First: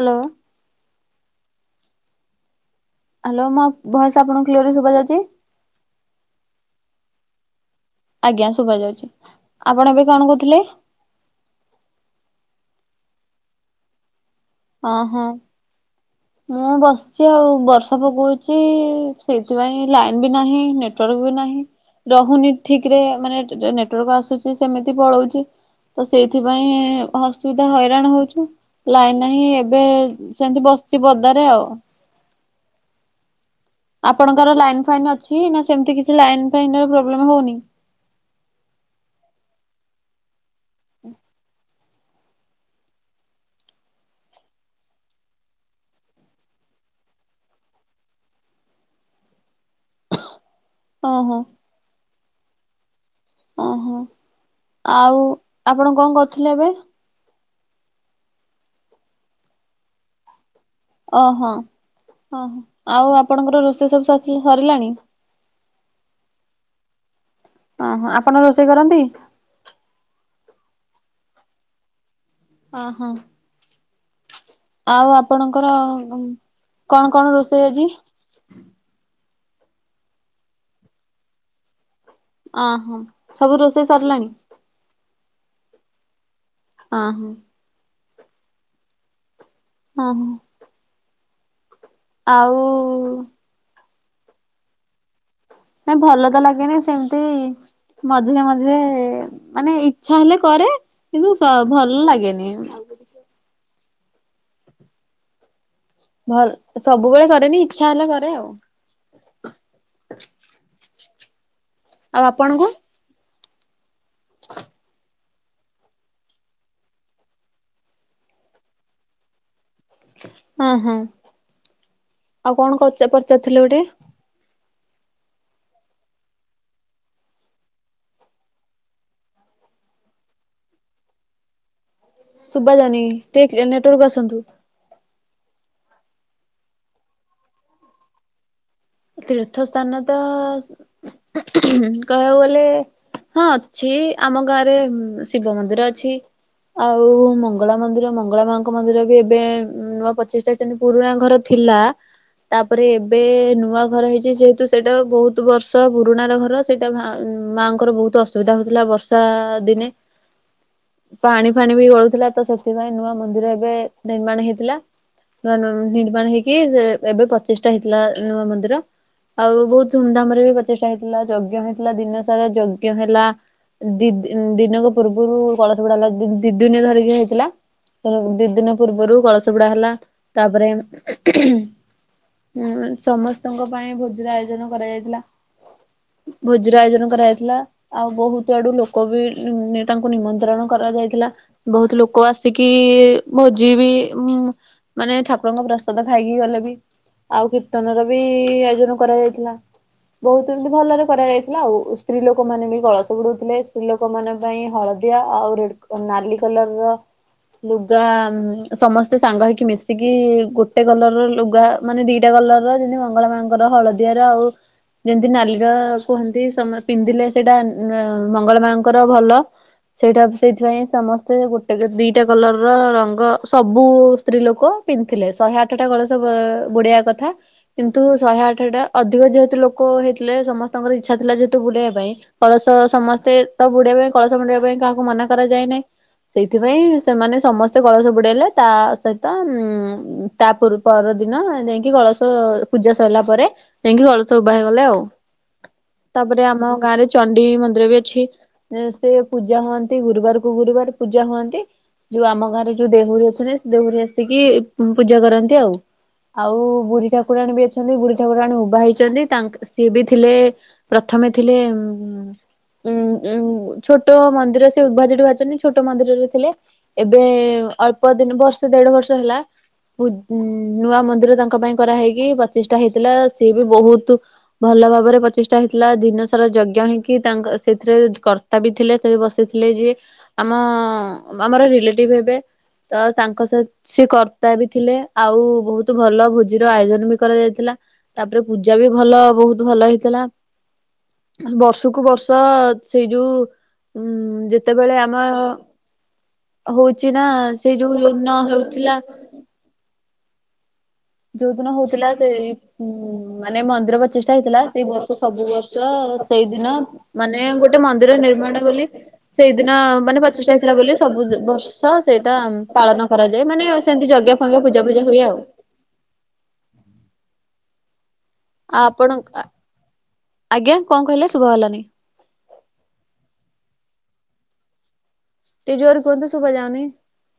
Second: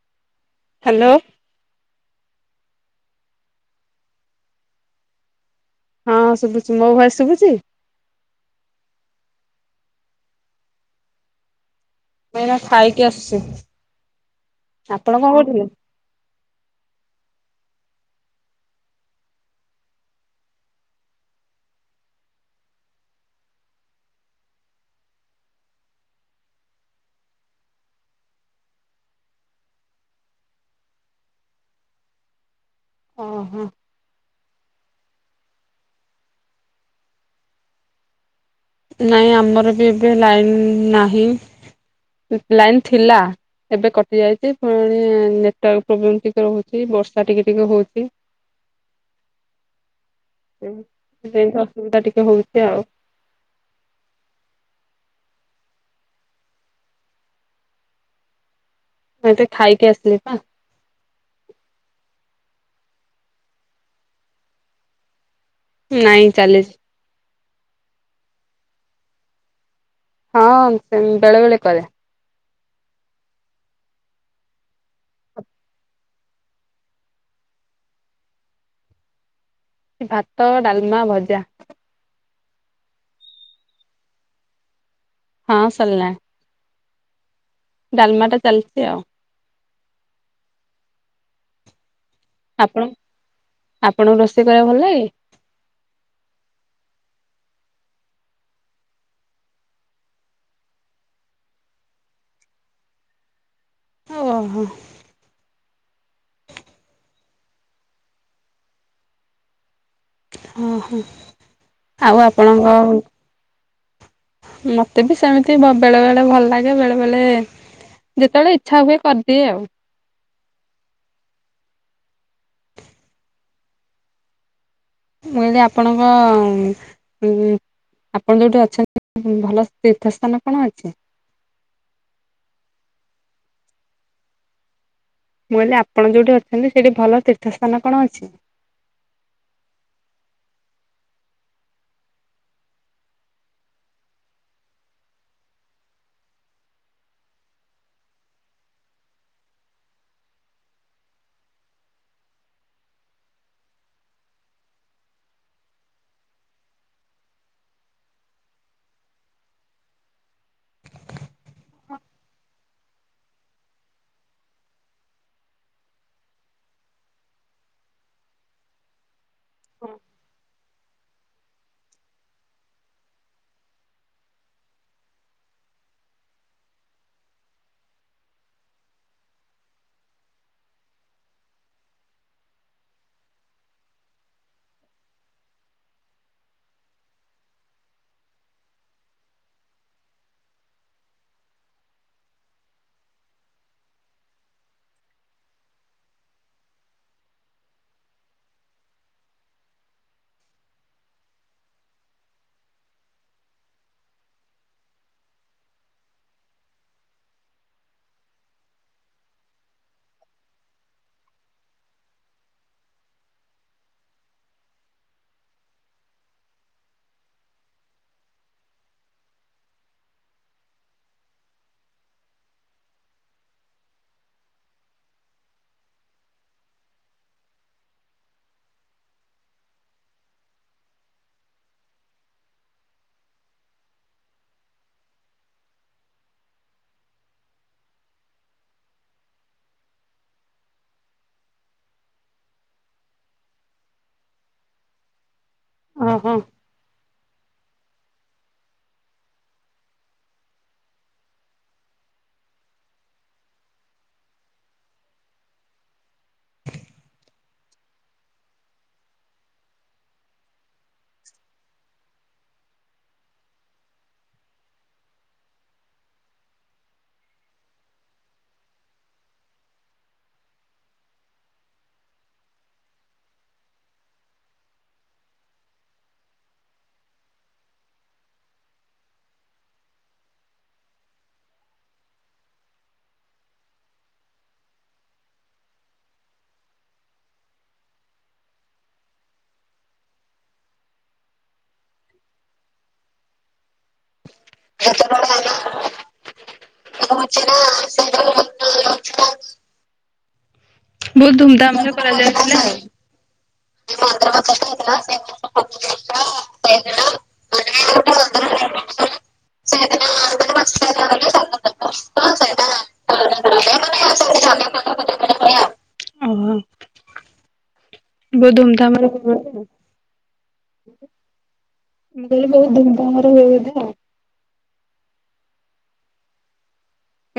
Hello. Hello. Hello ମୋ voice ଆପଣଙ୍କୁ clear ସୁଭା ଯାଉଛି? ଶୁଭୁଚି ମୋ ଭଇସ ଶୁଭୁଚି? ଆଜ୍ଞା ଶୁଭା ଯାଉଚି ଆପଣ ଏବେ କଣ କହୁଥିଲେ? ଭାଇନା ଖାଇକି ଆସୁଚି ହଁ ଆପଣ କଣ ହଁ। କହୁଥିଲେ? ମୁଁ ବସିଚି ଆଉ ବର୍ଷା ପକଉଚି ସେଇଥିପାଇଁ ଲାଇନ ବି ନାହିଁ ନେଟୱାର୍କ ହୁ ନାହଁ ରହୁନି ଠିକରେ ମାନେ ନେଟୱର୍କ ଆସୁଚି ସେମିତି ପଳଉଚି। ତ ସେଇଥିପାଇଁ ଅସୁବିଧା ହଇରାଣ ହଉଚୁ, ଲାଇନ ନାହିଁ ଏବେ ସେମତି ବସି ବଦାରେ ଆଉ। ଓ ହୋ। ଆପଣଙ୍କର ଲାଇନ ଫାଇନ୍ ଅଛି ନା ସେମିତି କିଛି ଲାଇନ ଫାଇନ ପ୍ରୋବ୍ଲେମ ହଉନି। ନାଇଁ ଆମର ବି ଏବେ ଲାଇନ ନାହିଁ ଲାଇନ ଥିଲା। ଏବେ କଟି ଯାଇଚି ପୁଣି ନେଟୱାର୍କ ପ୍ରୋବ୍ଲେମ ଟିକେ ରହୁଚି ବର୍ଷା ଟିକେ ଟିକେ ହଉଚି। [inaudible] ହଁ ଓହୋ ସେମିତି ଅସୁବିଧା ଟିକେ ହଉଚି ଆଉ। ଓହୋ ଆଉ ଆପଣ କଣ କରୁଥିଲେ ଏବେ? ମାଇତ ଖାଇକି ଆସି ଥିଲି ବା। ଓହୋ ଓହ ଆଉ ଆପଣଙ୍କର ରୋଷେଇ ସବୁ ସରିଲାଣି? ନାଇଁ ଚାଲିଚି। ଓହୋ ଆପଣ ରୋଷେଇ କରନ୍ତି? ହଁ ସେ ବେଳେବେଳେ କରେ। ଓ ହୋ। ଆଉ ଆପଣଙ୍କର କଣ କଣ ରୋଷେଇ ଆଜି? [inaudible] ଭାତ ଡାଲମା ଭଜା। ଅହୋ ସବୁ ରୋଷେଇ ସରିଲାଣି? ହଁ ସରିଲା। ଅ ହୋ। ଡାଲମାଟା ଚାଲଚି ଆଉ। ହଁ ହ। ଆଉ? ଆପଣ ଆପଣଙ୍କୁ ରୋଷେଇ କରିବାକୁ ଭଲ ଲାଗେ? ନାଇ ଭଲ ତ ଲାଗେନି ସେମିତି ମଝିରେ ମଝିରେ ମାନେ ଇଚ୍ଛା ହେଲେ କରେ କିନ୍ତୁ ସ ଭଲ ଲାଗେନି। [inaudible] ଅ ହ। ଭଲ୍ ସବୁବେଳେ କରେନି ଇଚ୍ଛା ହେଲେ କରେ ଆଉ। ଅହ ଆଉ ଆପଣଙ୍କ, ମତେ ବି ସେମିତି ବେଳେ ବେଳେ ଭଲ ଲାଗେ ବେଳେ ବେଳେ ଯେତେବେଳେ ଇଚ୍ଛା ହୁଏ କରିଦିଏ ଆଉ। ହଁ ହଁ ଆଉ କଣ କରୁଚ ପଚାରୁଥିଲ ଗୋଟେ? ମୁଁ କଇଲି ଆପଣଙ୍କ ଆପଣ ଯୋଉଠି ଅଛନ୍ତି ଭଲ ତୀର୍ଥ ସ୍ଥାନ କଣ ଅଛି? ଶୁବା ଯାଉନି ଟିକେ କ୍ଲିୟର ନେଟୱାର୍କକୁ ଆସନ୍ତୁ। ମୁଁ କଇଲି ଆପଣ ଯୋଉଠି ଅଛନ୍ତି, ସେଇଠି ଭଲ ତୀର୍ଥସ୍ଥାନ କଣ ଅଛି? ତୀର୍ଥ ସ୍ଥାନ ତ କହିବାକୁ ଗଲେ ହଁ ଅଛି ଆମ ଗାଁ ରେ ଶିବ ମନ୍ଦିର ଅଛି। ଆଉ ମଙ୍ଗଳା ମନ୍ଦିର ମଙ୍ଗଳା ମାଙ୍କ ମନ୍ଦିର ବି ଏବେ ନୂଆ ପଚିଶଟା ହେଇଚନ୍ତି। ପୁରୁଣା ଘର ଥିଲ୍ ଲା, ତାପରେ ଏବେ ନୂଆ ଘର ହେଇଚି ଯେହେତୁ ସେଇଟା ବୋହୁତୁ ବର୍ଷ ପୁରୁଣା ର ଘର ସେଇଟା ଭା ମାଆଙ୍କର ବୋହୁତ୍ ଅସୁବିଧା ହୋଉଥିଲା ବର୍ଷା ଦିନେ ପାଣି ଫାଣି ବି ଗଳୁଥିଲା ତ ସେଥିପାଇଁ ନୂଆ ମନ୍ଦିର ଏବେ ନିର୍ମାଣ ହେଇଥିଲା। ନୂଆ ନୂଆ ନିର୍ମାଣ ହେଇକି ସେ ଏବେ ପଚିଶଟା ହେଇଥିଲା ନୂଆ ମନ୍ଦିର। ଆଉ ବୋହୁତ୍ ଧୁମଧାମ୍ ରେ ବି ପ୍ରତିଷ୍ଠା ହେଇଥିଲା ଯଜ୍ଞ ହେଇଥିଲା ଦିନ ସାରା ଯଜ୍ଞ ହେଲା। ଦି ଦି ଦିନକ ପୂର୍ବୁରୁ କଳସ ବୁଡ଼ା ହେଲା ଦି ଦିନି ଧରିକି ହେଇଥିଲା। ଦି ଦିନ ପୂର୍ବରୁ କଳସ ବୁଡ଼ା ହେଲା ତାପରେ ହୁଁ ସମସ୍ତଙ୍କ ପାଇଁ ଭୋଜିର ଆୟୋଜନ କରାଯାଇଥିଲା। ଭୋଜିର ଆୟୋଜନ କରାଯାଇଥିଲା ଆଉ ବୋହୁତ ଆଡ଼ୁ ଲୋକ ବି ତାଙ୍କୁ ନିମନ୍ତ୍ରଣ କରା ଯାଇଥିଲା ବୋହୁତ ଲୋକ ଆସିକି ଭୋଜି ବି ଉଁ ମାନେ ଠାକୁରଙ୍କ ପ୍ରସାଦ ଖାଇକି ଗଲେ ବି ଆଉ କୀର୍ତ୍ତନର ବି ଆୟୋଜନ କରାଯାଇଥିଲା। ବୋହୁତ ଏମତି ଭଲରେ କରାଯାଇଥିଲା ଆଉ। ସ୍ତ୍ରୀ ଲୋକ ମାନେ ବି କଳସ ବୁଡ଼ଉଥିଲେ ସ୍ତ୍ରୀ ଲୋକୋ ମାନଙ୍କ ପାଇଁ ହଳଦ୍ ଦିଆ ଆଉ ରେଡ୍ କ ନାଲି କଲର୍ ର ଲୁଗା ସମସ୍ତେ ସାଙ୍ଗ ହେଇକି ମିଶିକି ଗୋଟେ କଲର୍ ର ଲୁଗା ମାନେ ଦିଟା କଲର୍ ର ଯେନ୍ତି ମଙ୍ଗଳା ମାଙ୍କର ହଳଦିଆର ଆଉ ଯେମତି ନାଲିର କୁହନ୍ତି ସମ ପିନ୍ଧିଲେ ସେଇଟା ମଙ୍ଗଳା ମାଙ୍କର ଭଲ। ସେଇଟା ସେଇଥିପାଇଁ ସମସ୍ତେ ଗୋଟେ ଦିଟା କଲର୍ ର ରଙ୍ଗ ସବୁ ସ୍ତ୍ରୀ ଲୋକ ପିନ୍ଧିଥିଲେ। ଶହେ ଆଠଟା କଳସ ବୁଡ଼େଇଆ କଥା। କିନ୍ତୁ ଶହେ ଆଠଟା ଅଧିକ ଯେହେତୁ ଲୋକ ହେଇଥିଲେ ସମସ୍ତଙ୍କର ଇଚ୍ଛା ଥିଲା ଯେହେତୁ ବୁଡ଼େଇବା ପାଇଁ କଳସ ତ ସମସ୍ତେ ତ ବୁଡ଼େଇବେ କଳସ ବୁଡ଼େଇବା ପାଇଁ କାହାକୁ ମନା କରାଯାଏ ନାହିଁ। ସେଇଥିପାଇଁ ସେମାନେ ସମସ୍ତେ କଳସ ବୁଡ଼େଇଲେ ତା ସହିତ ଉଁ ତା ପୂର୍ ପର ଦିନ ଯାଇଁକି କଳସ ପୂଜା ସଇଲା ପରେ ଯାଇଁକି କଳସ ଉଭା ହେଇଗଲେ ଆଉ। ଓହୋ। ତାପରେ ଆମ ଗାଁରେ ଚନ୍ ଣ୍ଡି ମନ୍ଦିର ବି ଅଛି, ସେ ପୂଜା ହନ୍ତି ଗୁରୁବାର କୁ ଗୁରୁବାର ପୂଜା ହୁଅନ୍ତି। ଯୋଉ ଆମ ଘରେ ଯୋଉ ଦେହୁରୀ ଅଛନ୍ତି ସେ ଦେହୁରୀ ଆସିକି ପୂଜା କରନ୍ତି ଆଉ। ଆଉ ବୁଢ଼ୀଟା ଠାକୁରାଣୀ ବି ଅଛନ୍ତି ବୁଢ଼ୀ ଠାକୁରାଣୀ ଉଭା ହେଇଚନ୍ତି ତାଙ୍କ ସିଏ ବି ଥିଲେ ପ୍ରଥମେ ଥିଲେ ଉଁ ଉଁ ଉଁ ଛୋଟ ମନ୍ଦିର ସେ ଉଭା ଯୋଉଠି ଭାରିଚନ୍ତି ଛୋଟ ମନ୍ଦିରରେ ଥିଲେ ଏବେ ଅଳ୍ପ ଦିନ୍ ବର୍ଷେ ଦେଢ଼ ବର୍ଷ ହେଲା ପୂ ଉଁ ନୂଆ ମନ୍ଦିର ତାଙ୍କ ପାଇଁ କରାହେଇ କି ପଚିଶଟା ହେଇଥିଲା। ସିଏ ବି ବୋହୁତ ଭଲ ଭାବରେ ପଚିଶଟା ହେଇଥିଲା ଦିନ ସାରା ଯଜ୍ଞ ହେଇକି। ତାଙ୍କ ସେଥିରେ କର୍ତ୍ତା ବି ଥିଲେ ସେ ବି ବସିଥିଲେ ଯିଏ ଆମ ଆମର ରିଲେଟିବ୍ ହେବେ ତ ତାଙ୍କ ସହିତ ସେ କର୍ତ୍ତା ବି ଥିଲେ ଆଉ ବୋହୁତ ଭଲ ଭୋଜିର ଆୟୋଜନ୍ ନେବି କରାଯାଇଥିଲା ତାପରେ ପୂଜା ବି ଭଲ ବୋହୁତ ଭଲ ହେଇଥିଲା। ବର୍ଷକୁ ବର୍ଷ ସେଇ ଯୋଉ ଉଁ ଯେତେବେଳେ ଆମ ହଉଚି ନା ସେଇ ଯୋଉ ଦିନ ହଉଥିଲା ବହୁତ ଯୋଉଦିନ ଧୁମଧାମ ରେ ହଉଥିଲା ସେଇ କରାଯାଇଥିଲା ଆଉ। ଓହୋ ଉ ମାନେ ମନ୍ଦିର ପଚିଷ୍ଟା ହେଇଥିଲା ।ସେଇ ବର୍ଷ ସବୁ ବର୍ଷ ସେଇଦିନ ମାନେ ଗୋଟେ ମନ୍ଦିର ନି ର୍ମାଣ ବୋଲି, ସେଇଦିନ ମାନେ ପଚିଷ୍ଟା ହେଇଥିଲା ବୋଲି ସବୁ ବର୍ଷ ସେଇଟା ପାଳନ କରାଯାଏ। ଏ ମାନେ ସେମିତି ଯଜ୍ଞ ଫଜ୍ଞ ପୂଜା ପୂଜି ହୁଏ ଆଉ। ଓହୋ। ବହୁତ ଆଉ ଆପଣ ଧୁମଧାମରେ ହୁଏ। ଆଜ୍ଞା କଣ କହିଲେ ଶୁଭା ଗଲାନି। ମୁଁ କହିଲି ବହୁତ ଧୁମ ଧାମରେ ହୁଏ ବୋଧେ ଆଉ ଟିକେ ଜୋର କୁହନ୍ତୁ ଶୁବାଯାଉନି।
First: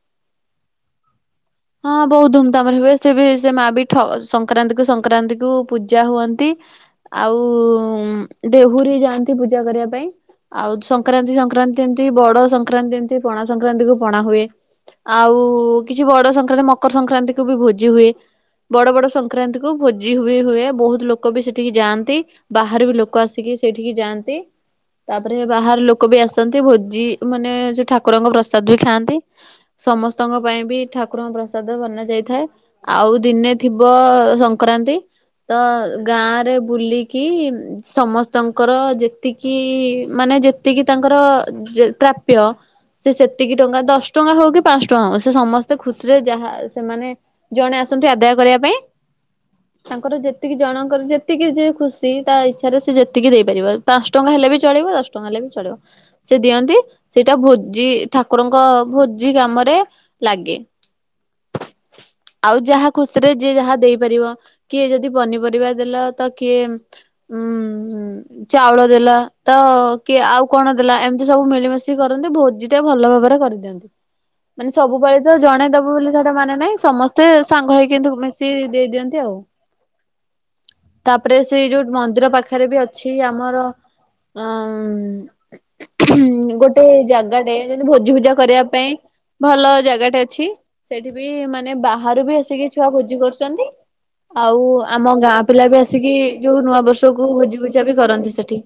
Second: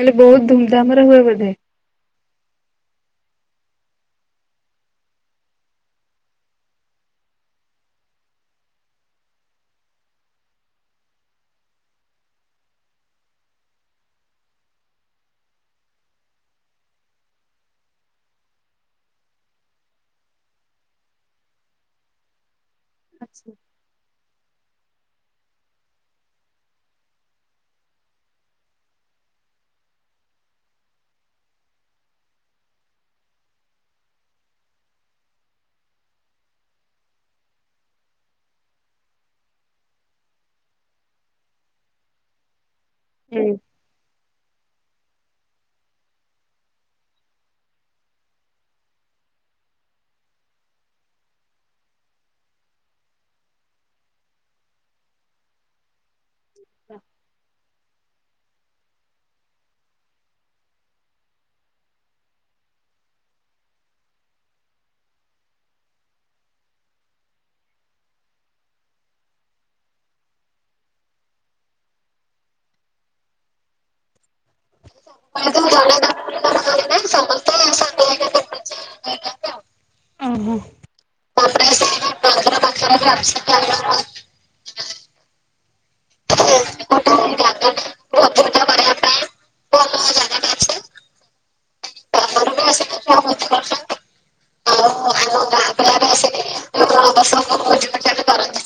ମୁଁ କହିଲି ବହୁତ ଧୁମଧାମରେ ହୁଏ ବୋଧେ। ହଁ ବହୁତ ଧୁମଧାମରେ ହୁଏ ।ସେ ବି ସେ ମା ବି ଠ ସଂକ୍ରାନ୍ତି କୁ ସଂକ୍ରାନ୍ତି କୁ ପୂଜା ହୁଅନ୍ତି। ଆଉ ଦେହୁରି ଯାଆନ୍ତି ପୂଜା କରିବା ପାଇଁ। ଆଉ ସଂକ୍ରାନ୍ତି ସଂକ୍ରାନ୍ତି ଏମତି ବଡ ସଂକ୍ରାନ୍ତି ଏମିତି ପଣା ସଂକ୍ରାନ୍ତି କୁ ପଣା ହୁଏ। ଆଉ କୁ, କିଛି ବଡ ସଂକ୍ରାନ୍ତି ମକର ସଂକ୍ରାନ୍ତି କୁ ବି ଭୋଜି ହୁଏ। ବଡ ବଡ ସଂକ୍ରାନ୍ତି କୁ ଭୋଜି ହୁଏ ହୁଏ ।ବହୁତ ଲୋକ ବି ସେଠିକି ଯାଆନ୍ତି, ବାହାର ବି ଲୋ ଲୋକ ଆସିକି ସେଇଠିକି ଯାଆନ୍ତି। ତାପରେ ବାହାର ଲୋକ ବି ଆସନ୍ତି ।ଭୋଜି ମାନେ ସେ ଠାକୁରଙ୍କ ପ୍ରସାଦ ବି ଖାଆନ୍ତି। ସମ ସ୍ତଙ୍କ ପାଇଁ ବି ଠା କୁରଙ୍କ ପ୍ରସାଦ ବନା ଯାଇଥାଏ ।ଆଉ ଦିନେ ଥିବ ସଂକ୍ରାନ୍ତି ତ ଗାଁରେ ବୁଲିକି ସମସ୍ତଙ୍କର ଯେତିକି ମାନେ ନେ ଯେତିକି ତାଙ୍କର ଅ ଯ ପ୍ରାପ୍ୟ। ସେ ସେତିକି ହୁଁ। ଟଙ୍କା ଦଶ ଟଙ୍କା ହଉ କି ପାଞ୍ଚ ଟଙ୍କା ହଉ, ସେ ସମ ସ୍ତେ ଖୁସିରେ ଯାହା ସେମାନେ ଜଣେ ଆସନ୍ତି ଆଦାୟ କରିବା ପାଇଁ। ତାଙ୍କର ଯେତିକି ଜଣଙ୍କର ଯେତିକି ଯିଏ ଖୁସି ।ତା ଇଚ୍ଛାରେ ସେ ଯେତିକି ଦେଇପାରିବ ପାଞ୍ଚ ଟଙ୍କା ହେ ଲେ ବି ଚଳିବ ଦଶ ଟଙ୍କା ହେଲେ ବି ଚଳିବ। ସେ ଦିଅନ୍ତି, ସେଇଟା ଭୋଜି ଠାକୁରଙ୍କ ଭୋଜି କାମରେ ଲାଗେ। [inaudible] ଆଉ ଯାହା ଖୁସିରେ ଯିଏ ଯାହା ଦେଇପାରିବ। କିଏ ଯଦି ପନିପରିବା ଦେଲ ତ କିଏ ହୁଁ ଚାଉଳ ଦେଲା ତ କିଏ ଆଉ କଣ ଦେଲା, ଏମିତି ସବୁ ମିଳିମିଶି କରନ୍ତି। ଭୋଜି ଟା ଭଲ ଭାବରେ କରିଦିଅନ୍ତି। ମାନେ ସ ଟା ଜଣେ ଦବ ବୋଲି ସେଇଟା ମାନେ ନାହିଁ ।ସମସ୍ତେ ସାଙ୍ଗ ହେଇକି ମିଶି ଦେଇଦିଅନ୍ତି ଆଉ। ଓହୋ। ପରେ ସେଇ ଯୋଉ ମନ୍ଦିର ପାଖରେ ବି ଅଛି ଆମର ଅ ଗୋଟେ ଜାଗା ଟେ, ଯେମିତି ଭୋଜି ଭୂଜା କରିବା ପାଇଁ ଭଲ ଜାଗା ଟେ ଅଛି, ସେଠି ବି ମାନେ ବାହାରୁ ବି ଆସିକି ଛୁଆ ଭୋଜି କରୁଛନ୍ତି। ଆଉ ଆମ ଗାଁ ପିଲା ବି ଆସିକି ଯୋଉ ନୂଆ ବର୍ଷକୁ ଭୋଜି ଭୂଜା ବି କରନ୍ତି ସେଠି।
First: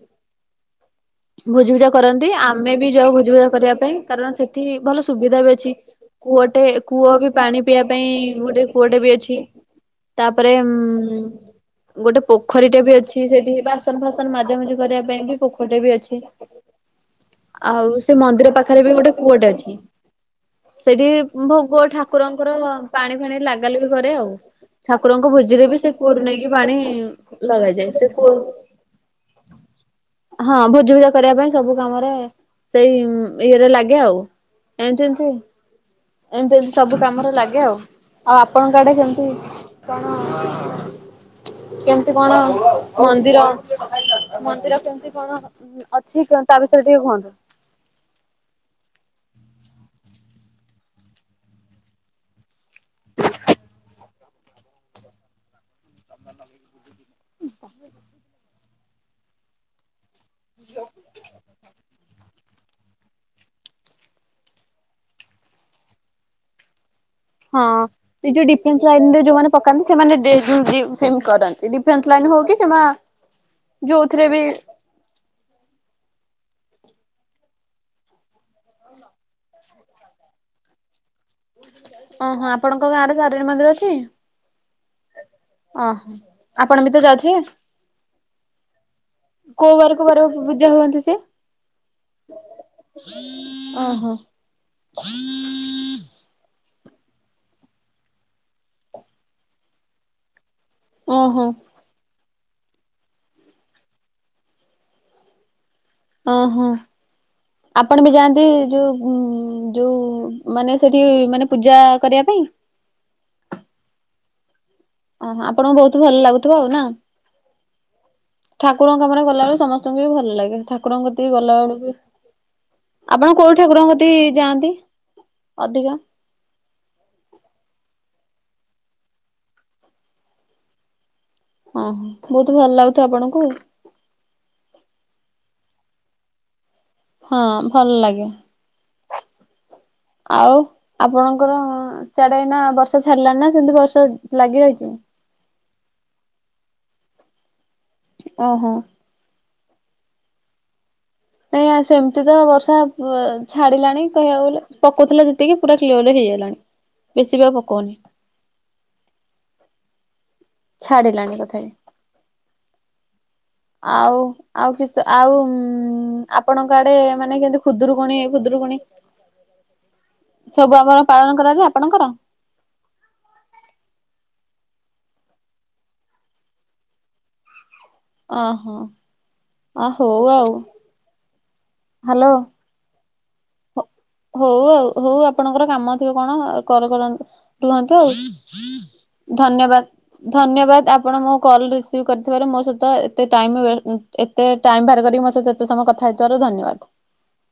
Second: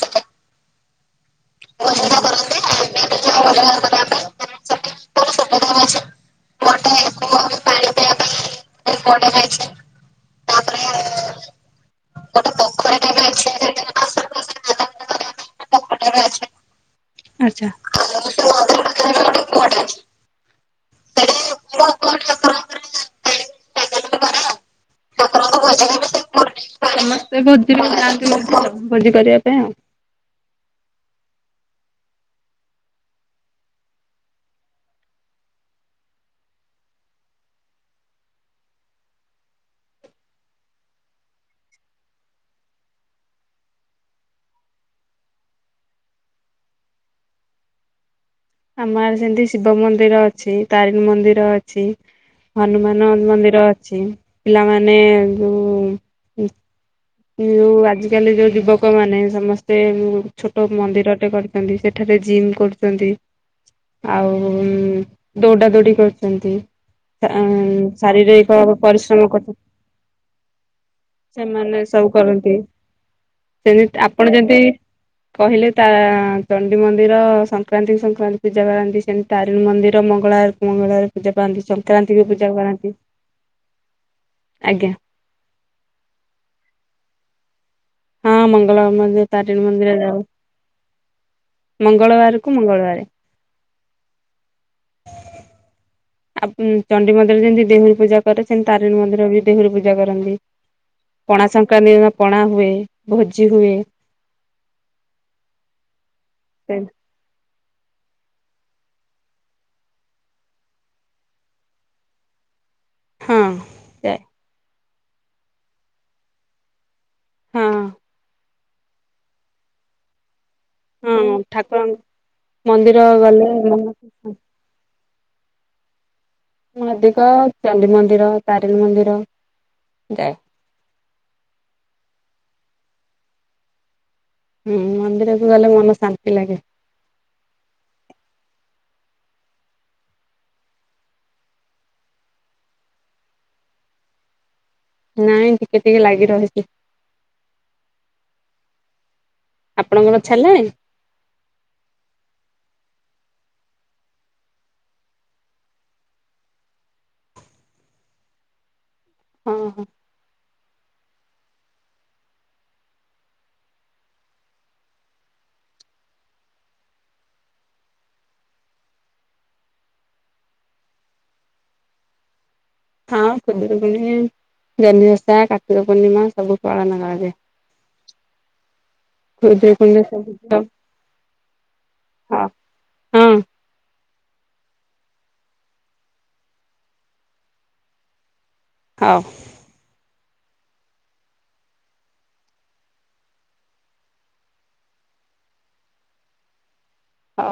ଭୋଜିଭୂଜା କରନ୍ତି, ଆମେ ବି ଯାଉ ଭୋଜିଭୂଜା କରିବା ପାଇଁ। କାରଣ ସେ ଠି ଭଲ ସୁବିଧା ବି ଅଛି। କୂଅଟେ କୂଅ ବି ପାଣି ପିଇବା ପାଇଁ ଗୋଟେ କୂଅଟେ ପାଇଁ ବି ଗୋଟେ ଅଛି। ଯାଇଛି। ତାପରେ ଉ ତାପରେ ଗୋଟେ ପୋଖରୀଟେ ବି ପୋଖରୀ ଅ ଟାଇପ୍ ଅଛି, ର ସେଠି ବାସନ ଫାସନ ମାଜା ମୁଜି କରିବା ପାଇଁ ବି ପୋଖରିଟେ ଗଦା ଫଦା କରିବା ବି ପାଇଁ ଗୋଟେ ପୋଖରୀ ଅଛି। ଟାଇପ୍ ର ଆଉ ସେ ମନ୍ଦିର ପାଖରେ ବି ଗୋଟେ କୁଅଟେ ଅଛି। ସେଠି ଭୋଗ କୂଅ କୂଅ ଠାକୁରଙ୍କର କରା ପାଣି ଫାଣି ଲାଗା ଲାଗି କରେ ଆଉ ଆଉ। ଠାକୁରଙ୍କ ଭୋଜିରେ ବି ସେ କୁୁଅରୁ ନେଇକି ପାଣି ସମସ୍ତେ ଭୋଜି କୁ ଲଗାଯାଏ ସେ ଯାଆନ୍ତି, କୂଅ ଭୋଜି ଭୋଜି କରିବା ପାଇଁ ଆଉ ହଁ ଭୋଜି ଭୁଜା କରିବା ପାଇଁ ।ସବୁ କାମରେ ସେଇ ଇଏରେ ଲାଗେ ଆଉ ଏମତି ଏମତି। ଏମତି ଏମତି ସବୁ କାମରେ ଲାଗେ ଆଉ। ଆଉ ଆପଣଙ୍କ ଆଡେ କେମିତି? କଣ କେମିତି କଣ? ମନ୍ଦିର ମନ୍ଦିର କେମତି କଣ ଅଛି, ତା ବିଷୟରେ ଟିକେ କୁହନ୍ତୁ? ଆମ ଆଡ଼େ ସେମିତି ଶିବ ମନ୍ଦିର ଅଛି, ତାରିଣି ମନ୍ଦିର ଅଛି । ହନୁମାନ ମନ୍ଦିର ଅଛି, ପିଲାମାନେ ଯଉ ଯୋଉ ଆଜିକାଲି ଯୋଉ ଯୁବକ ମାନେ ସମସ୍ତେ ଛୋଟ ମନ୍ଦିରଟେ କରିଛନ୍ତି, ସେଠାରେ ଜିମ୍ କରୁଛନ୍ତି । ଆଉ ଦୌଡା ଦୌଡି କରୁଛନ୍ତି । ହଁ, ଏ ଯୋଉ ଡିଫେନ୍ସ ଲାଇନ ରେ ଯୋଉମାନେ କରୁ ପକାନ୍ତି, ସେମାନେ ଡେଲି ଜୀମଫିମ କରନ୍ତି, ସେମାନେ ସବୁ ଡିଫେନ୍ସ ତାନ କରନ୍ତି ହେ ସେମା [unintelligible] ସେମିତି, ଆପଣ ଯେମିତି କହିଲେ ତା- ଡି ମନ୍ଦିର ସଂକ୍ରାନ୍ତି ସଂକ୍ରାନ୍ତି ପୂଜା କରାନ୍ତି, ସେମିତି ତାରିଣି ମନ୍ଦିର ମଙ୍ଗଳବାର କ ମଙ୍ଗଳବାର ପୂଜା ପାଆନ୍ତି ସଂକ୍ରାନ୍ତି ବି ଓହୋ, ପୂଜା ଆପଣଙ୍କ ପାଆନ୍ତି ଗାଁରେ ତାରିଣୀ ମନ୍ଦିର ଅଛି? ଆଜ୍ଞା ଓହୋ ଆପଣ ବି ତ ଯାଉଥିବେ? ହଁ ମଙ୍ଗଳବାର ମ ତାଟିଣ କୋଉ ବାର ମନ୍ଦିର କୋଉ ଯାଉ। ବାର ପୂଜା ହୁଅନ୍ତି ସେ? ମଙ୍ଗଳବାରକୁ ମଙ୍ଗଳବାର ଓହୋ ଆଉ ଚଣ୍ଡି ମନ୍ଦିର ଯେମିତି ଦେହୁରୀ ପୂଜା କରେ, ସେମିତି ତାରିଣୀ ମନ୍ଦିର ବି ଦେହୁରୀ ପୂଜା କରନ୍ତି। ପଣା ଓହୋ ସଂକ୍ରାନ୍ତି ପଣା ହୁଏ, ଭୋଜି ହୁଏ। ଓ ହୋ ଆପଣ ବି ଯାଆନ୍ତି ଯୋଉ, ଯୋଉ, ମାନେ ସେଠି ମାନେ ପୂଜା କରିବା ପାଇଁ? ହଁ । ଓହ, ଆପଣଙ୍କୁ ବହୁତ ଭଲ ଲାଗୁଥିବ ଆଉ ନା ହଁ । ଠାକୁରଙ୍କ କାମରେ ଗଲାବେେଳେ ସମସ୍ତଙ୍କୁ ବି ଭଲ ଲାଗେ । ଠାକୁରଙ୍କ ହଁ କତିକି ଗଲା ବେଳକୁ, ଠାକୁରଙ୍କ ମନ୍ଦିର ଆପଣ ଗଲେ କୋଉ ଠାକୁରଙ୍କତି ଯାଆନ୍ତି? ଅଧିକା। ଅଧିକ ଚଣ୍ଡୀ ମନ୍ଦିର, ତାରିଣୀ ମନ୍ଦିର ଯା ହଁ ହ ବହୁତ ଭଲ ଲାଗୁଥିବ ଆପଣଙ୍କୁ? ହୁଁ ମନ୍ଦିରକୁ ଗଲେ ମନ ଶାନ୍ତି ଲାଗେ। ହଁ ଭଲ ଲାଗେ। ଆଉ ଆପଣଙ୍କର ସିଆଡେ ନା ବର୍ଷା ଛାଡିଲାଣି ନା ସେମିତି ବର୍ଷା ଲାଗି ରହିଛି? ନାଇଁ ଟିକେ ଟିକେ ଲାଗି ରହିଛି। ଓହୋ। ଆପଣଙ୍କର ଛାଲାଣି? ନ ସେମିତି ତ ବର୍ଷା ଛାଡିଲାଣି କହିବାକୁ ଗଲେ, ପକଉଥିଲା ଯେତିକି ପୁରା କ୍ଲିୟରରେ ହେଇ ଲାଣି ବେଶୀ ବି ପକଉନି। ହଁ ହଁ। ଛାଡ଼ିଲାଣି ତଥାବି। ଆଉ ଆଉ କିସ? ଆଉ ଆପଣଙ୍କ ଆଡେ ମାନେ କେମତି ଖୁଦୁରୁକୁୁଣି ଖୁଦରୁ କୁଣି, ସବୁ ଆମର ପାଳନ କରାଯାଏ, ଆପଣଙ୍କର? ହଁ ଖୁଦୁରୁକୁଣୀ ଜହ୍ନିଓଷା, କାର୍ତ୍ତିକ, ପୂର୍ଣ୍ଣିମା ସବୁ ପାଳନ କରାଯାଏ। ଅହୋ! ଅ ଖୁଦୁରୁକୁଣୀରେ ହୋଉ ସବୁ ଆଉ। ହଁ ହ୍ୟାଲୋ! ହଁ ହଉ ଆଉ, ହଉ ଆପଣଙ୍କର କାମ ଥିବ କଣ? କଲ୍ କରନ୍ତୁ! ରୁହନ୍ତୁ ଆଉ। ହଉ ଧନ୍ୟବାଦ। ଧନ୍ୟବାଦ, ଆପଣ ମୋ କଲ୍ ରିସିଭ କରିଥିବାରୁ ମୋ ସହିତ ଏତେ ଟାଇମ୍ ବେ ଏତେ ଟାଇମ୍ ବାହାର ବି ମୋ ସହିତ ଏତେ ସମୟ କଥା ହେଇଥିବାରୁ, ଧନ୍ୟବାଦ। ହ,